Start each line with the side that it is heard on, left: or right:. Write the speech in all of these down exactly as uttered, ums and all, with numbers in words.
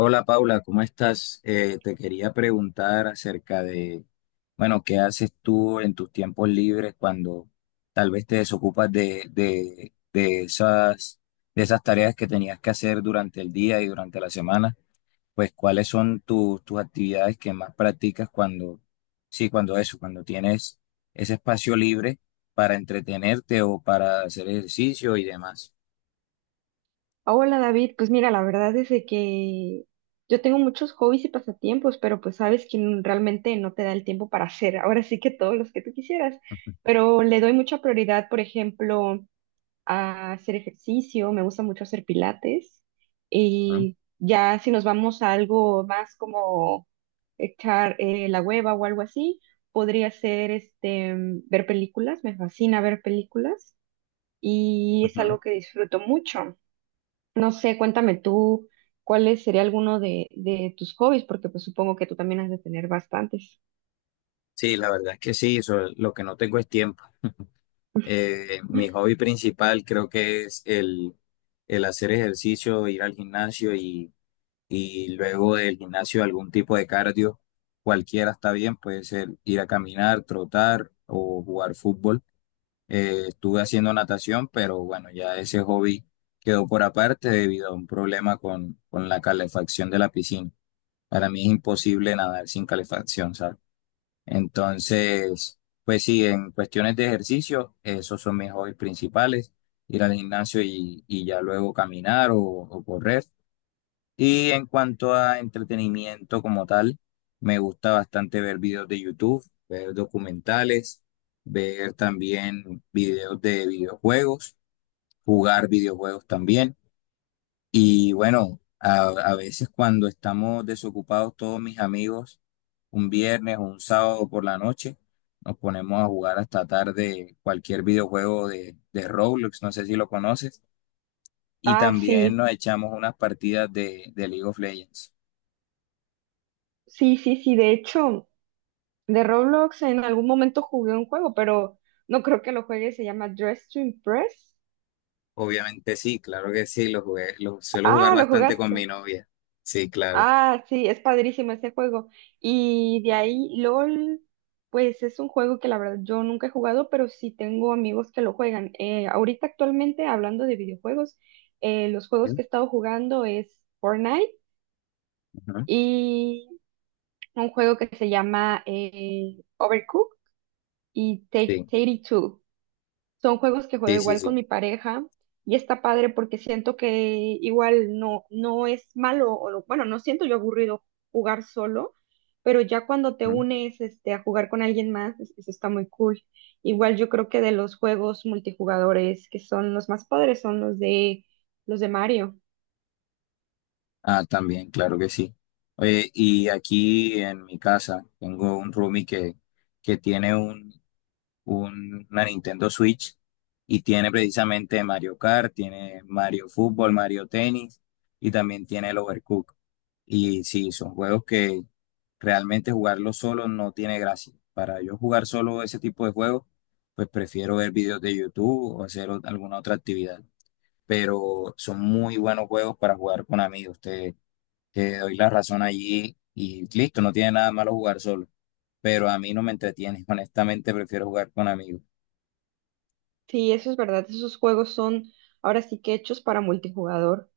left: Hola Paula, ¿cómo estás? Eh, te quería preguntar acerca de, bueno, ¿qué haces tú en tus tiempos libres cuando tal vez te desocupas de, de, de esas, de esas tareas que tenías que hacer durante el día y durante la semana? Pues, ¿cuáles son tus tus actividades que más practicas cuando, sí, cuando eso, cuando tienes ese espacio libre para entretenerte o para hacer ejercicio y demás?
right: Hola David, pues mira, la verdad es de que yo tengo muchos hobbies y pasatiempos, pero pues sabes que n- realmente no te da el tiempo para hacer ahora sí que todos los que tú quisieras, pero le doy mucha prioridad, por ejemplo, a hacer ejercicio, me gusta mucho hacer pilates
left: Ujú,
right: y ya si nos vamos a algo más como echar eh, la hueva o algo así, podría ser este, ver películas, me fascina ver películas y es
left: ujú.
right: algo que disfruto mucho. No sé, cuéntame tú, ¿cuál sería alguno de, de tus hobbies? Porque pues supongo que tú también has de tener bastantes.
left: Sí, la verdad es que sí, eso, lo que no tengo es tiempo. Eh, mi hobby principal creo que es el, el hacer ejercicio, ir al gimnasio y, y luego del gimnasio algún tipo de cardio, cualquiera está bien, puede ser ir a caminar, trotar o jugar fútbol. Eh, estuve haciendo natación, pero bueno, ya ese hobby quedó por aparte debido a un problema con, con la calefacción de la piscina. Para mí es imposible nadar sin calefacción, ¿sabes? Entonces, pues sí, en cuestiones de ejercicio, esos son mis hobbies principales, ir al gimnasio y, y ya luego caminar o, o correr. Y en cuanto a entretenimiento como tal, me gusta bastante ver videos de YouTube, ver documentales, ver también videos de videojuegos, jugar videojuegos también. Y bueno, a, a veces cuando estamos desocupados todos mis amigos, un viernes o un sábado por la noche, nos ponemos a jugar hasta tarde cualquier videojuego de, de Roblox, no sé si lo conoces, y
right: Ah,
left: también
right: sí,
left: nos echamos unas partidas de, de League of Legends.
right: sí, sí, sí. De hecho, de Roblox en algún momento jugué un juego, pero no creo que lo juegue. Se llama Dress to Impress.
left: Obviamente sí, claro que sí, lo jugué, lo suelo jugar
right: Ah, lo
left: bastante con mi
right: jugaste.
left: novia. Sí, claro.
right: Ah, sí, es padrísimo ese juego. Y de ahí, L O L, pues es un juego que la verdad yo nunca he jugado, pero sí tengo amigos que lo juegan. Eh, ahorita actualmente, hablando de videojuegos, eh, los juegos que he estado jugando es Fortnite
left: Ujú.
right: y un juego que se llama eh, Overcooked y
left: Sí,
right: Take Two. Son juegos que juego
left: sí, sí,
right: igual
left: sí.
right: con mi pareja y está padre porque siento que igual no, no es malo, o lo- bueno, no siento yo aburrido jugar solo, pero ya cuando te unes este, a jugar con alguien más, es- eso está muy cool. Igual yo creo que de los juegos multijugadores que son los más padres son los de los de Mario.
left: Ah, también, claro que sí. Oye, y aquí en mi casa tengo un roomie que, que tiene un, un- una Nintendo Switch y tiene precisamente Mario Kart, tiene Mario Fútbol, Mario Tenis y también tiene el Overcooked. Y sí, son juegos que realmente jugarlos solo no tiene gracia. Para yo jugar solo ese tipo de juegos, pues prefiero ver videos de YouTube o hacer ot- alguna otra actividad. Pero son muy buenos juegos para jugar con amigos. Te doy la razón allí y listo, no tiene nada malo jugar solo, pero a mí no me entretiene, honestamente prefiero jugar con amigos.
right: Sí, eso es verdad. Esos juegos son ahora sí que hechos para multijugador.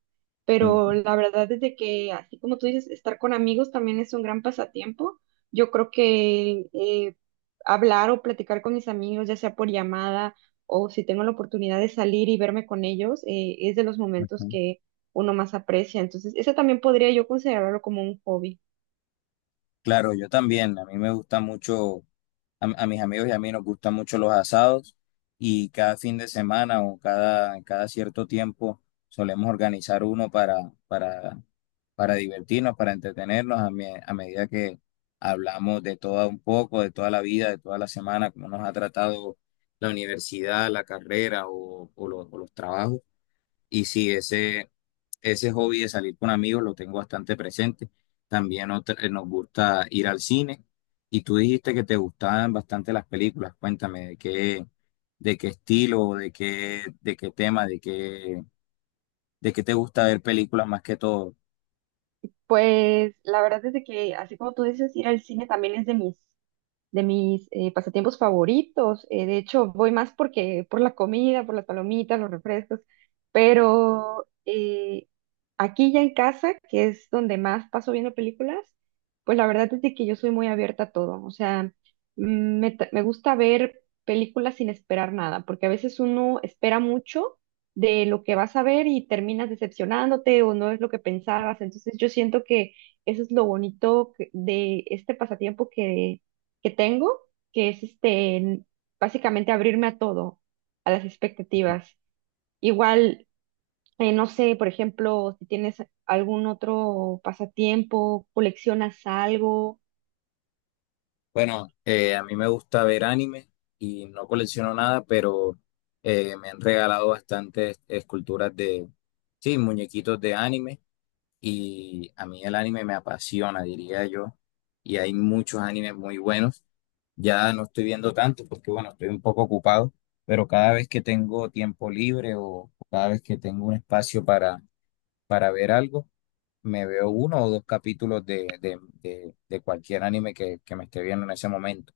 right: Pero
left: Mm,
right: la verdad es de que, así como tú dices, estar con amigos también es un gran pasatiempo. Yo creo que eh, hablar o platicar con mis amigos, ya sea por llamada o si tengo la oportunidad de salir y verme con ellos, eh, es de los momentos
left: ujú.
right: que uno más aprecia. Entonces, eso también podría yo considerarlo como un hobby.
left: Claro, yo también, a mí me gusta mucho, a, a mis amigos y a mí nos gustan mucho los asados y cada fin de semana o cada, cada cierto tiempo solemos organizar uno para, para para divertirnos, para entretenernos a, me- a medida que hablamos de todo un poco, de toda la vida, de toda la semana, cómo nos ha tratado la universidad, la carrera o, o los, o los trabajos. Y sí, ese, ese hobby de salir con amigos lo tengo bastante presente. También otra- eh, nos gusta ir al cine. Y tú dijiste que te gustaban bastante las películas. Cuéntame de qué, de qué estilo, de qué, de qué tema, de qué, de qué te gusta ver películas más que todo.
right: Pues la verdad es de que, así como tú dices, ir al cine también es de mis de mis eh, pasatiempos favoritos. Eh, de hecho, voy más porque por la comida, por las palomitas, los refrescos, pero eh, aquí ya en casa, que es donde más paso viendo películas, pues la verdad es de que yo soy muy abierta a todo. O sea, mm, me, ta- me gusta ver películas sin esperar nada, porque a veces uno espera mucho de lo que vas a ver y terminas decepcionándote o no es lo que pensabas. Entonces yo siento que eso es lo bonito que- de este pasatiempo que que tengo, que es este, básicamente abrirme a todo, a las expectativas. Igual, eh, no sé, por ejemplo, si tienes algún otro pasatiempo, coleccionas algo,
left: Bueno, eh, a mí me gusta ver anime y no colecciono nada, pero eh, me han regalado bastantes esculturas de, sí, muñequitos de anime y a mí el anime me apasiona, diría yo, y hay muchos animes muy buenos. Ya no estoy viendo tanto porque, bueno, estoy un poco ocupado, pero cada vez que tengo tiempo libre o cada vez que tengo un espacio para, para ver algo, me veo uno o dos capítulos de, de, de, de cualquier anime que, que me esté viendo en ese momento.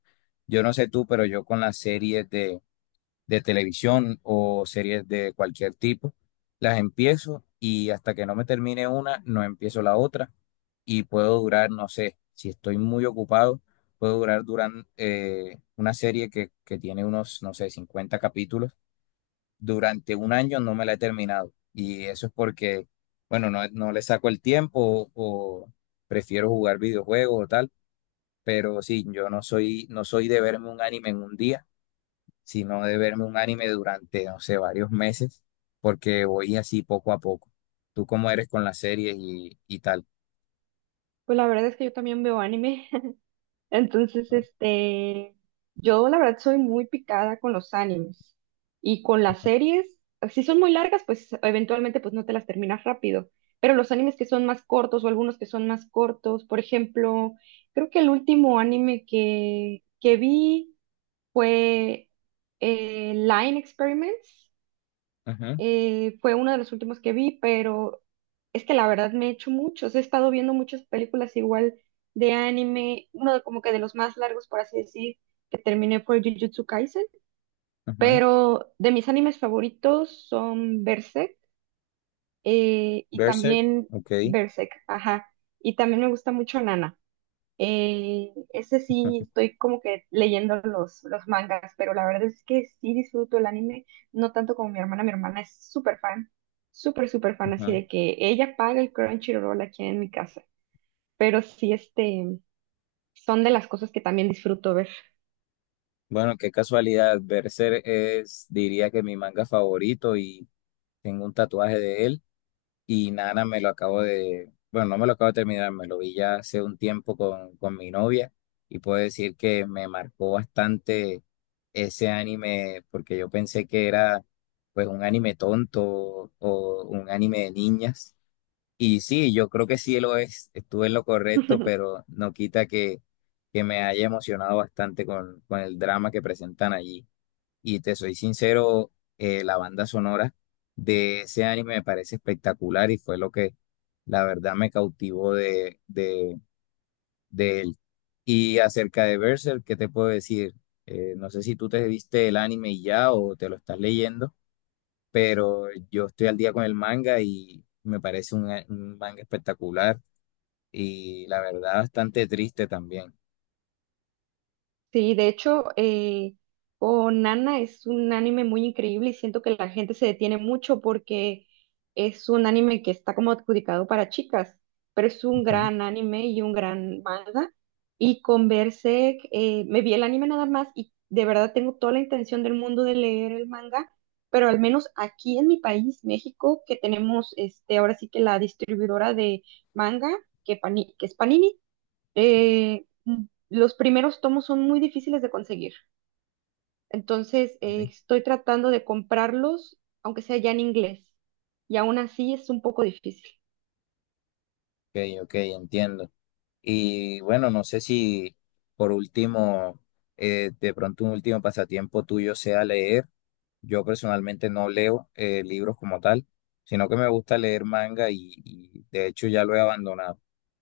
left: Yo no sé tú, pero yo con las series de, de televisión o series de cualquier tipo, las empiezo y hasta que no me termine una, no empiezo la otra y puedo durar, no sé, si estoy muy ocupado, puedo durar durante una serie que, que tiene unos, no sé, cincuenta capítulos durante un año no me la he terminado. Y eso es porque, bueno, no, no le saco el tiempo o, prefiero jugar videojuegos o tal. Pero sí, yo no soy, no soy de verme un anime en un día, sino de verme un anime durante, no sé, varios meses, porque voy así poco a poco. Tú cómo eres con las series y, y tal,
right: pues la verdad es que yo también veo anime. Entonces,
left: ¿no?
right: este, yo la verdad soy muy picada con los animes y con las series, si son muy largas, pues eventualmente pues no te las terminas rápido, pero los animes que son más cortos o algunos que son más cortos, por ejemplo, creo que el último anime que, que vi fue eh, Line Experiments, eh, fue uno de los últimos que vi, pero es que la verdad me he hecho muchos. He estado viendo muchas películas igual de anime, uno de- como que de los más largos, por así decir, que terminé fue Jujutsu Kaisen.
left: Ujú, ujú.
right: Pero de mis animes favoritos son Berserk eh, y
left: Berserk,
right: también
left: ok.
right: Berserk, ajá. Y también me gusta mucho Nana. Eh, ese sí, estoy como que leyendo los, los mangas, pero la verdad es que sí disfruto el anime, no tanto como mi hermana. Mi hermana es súper fan, súper, súper fan, así
left: Ujú.
right: de que ella paga el Crunchyroll aquí en mi casa. Pero sí, este, son de las cosas que también disfruto ver.
left: Bueno, qué casualidad. Berserk es, diría que mi manga favorito y tengo un tatuaje de él. Y Nana me lo acabo de, bueno, no me lo acabo de terminar, me lo vi ya hace un tiempo con, con mi novia y puedo decir que me marcó bastante ese anime porque yo pensé que era pues un anime tonto o un anime de niñas. Y sí, yo creo que sí lo es, estuve en lo correcto, pero no quita que, que me haya emocionado bastante con, con el drama que presentan allí. Y te soy sincero, eh, la banda sonora de ese anime me parece espectacular y fue lo que la verdad me cautivó de, de, de él. Y acerca de Berserk, ¿qué te puedo decir? Eh, no sé si tú te viste el anime y ya o te lo estás leyendo, pero yo estoy al día con el manga y me parece un, a- un manga espectacular y la verdad bastante triste también.
right: Sí, de hecho, eh, oh, Nana es un anime muy increíble y siento que la gente se detiene mucho porque es un anime que está como adjudicado para chicas, pero es un
left: Ujú.
right: gran anime y un gran manga. Y con Berserk, eh, me vi el anime nada más y de verdad tengo toda la intención del mundo de leer el manga, pero al menos aquí en mi país, México, que tenemos este, ahora sí que la distribuidora de manga, que, Pani- que es Panini eh, mm, los primeros tomos son muy difíciles de conseguir, entonces
left: Ok,
right: eh, estoy tratando de comprarlos, aunque sea ya en inglés, y aún así es un poco difícil.
left: ok, entiendo. Y bueno, no sé si por último, eh, de pronto un último pasatiempo tuyo sea leer. Yo personalmente no leo eh, libros como tal, sino que me gusta leer manga y, y de hecho ya lo he abandonado.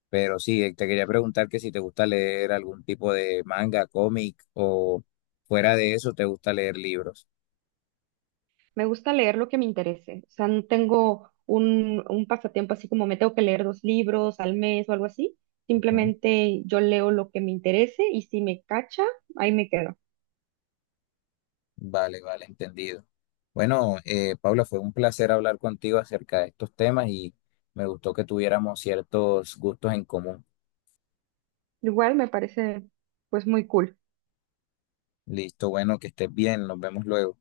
left: Pero sí, eh, te quería preguntar que si te gusta leer algún tipo de manga, cómic o fuera de eso, te gusta leer libros.
right: Me gusta leer lo que me interese, o sea, no tengo un, un pasatiempo así como me tengo que leer dos libros al mes o algo así,
left: Ujú.
right: simplemente yo leo lo que me interese y si me cacha, ahí me quedo.
left: Vale, vale, entendido. Bueno, eh, Paula, fue un placer hablar contigo acerca de estos temas y me gustó que tuviéramos ciertos gustos en común.
right: Igual me parece pues muy cool.
left: Listo, bueno, que estés bien, nos vemos luego.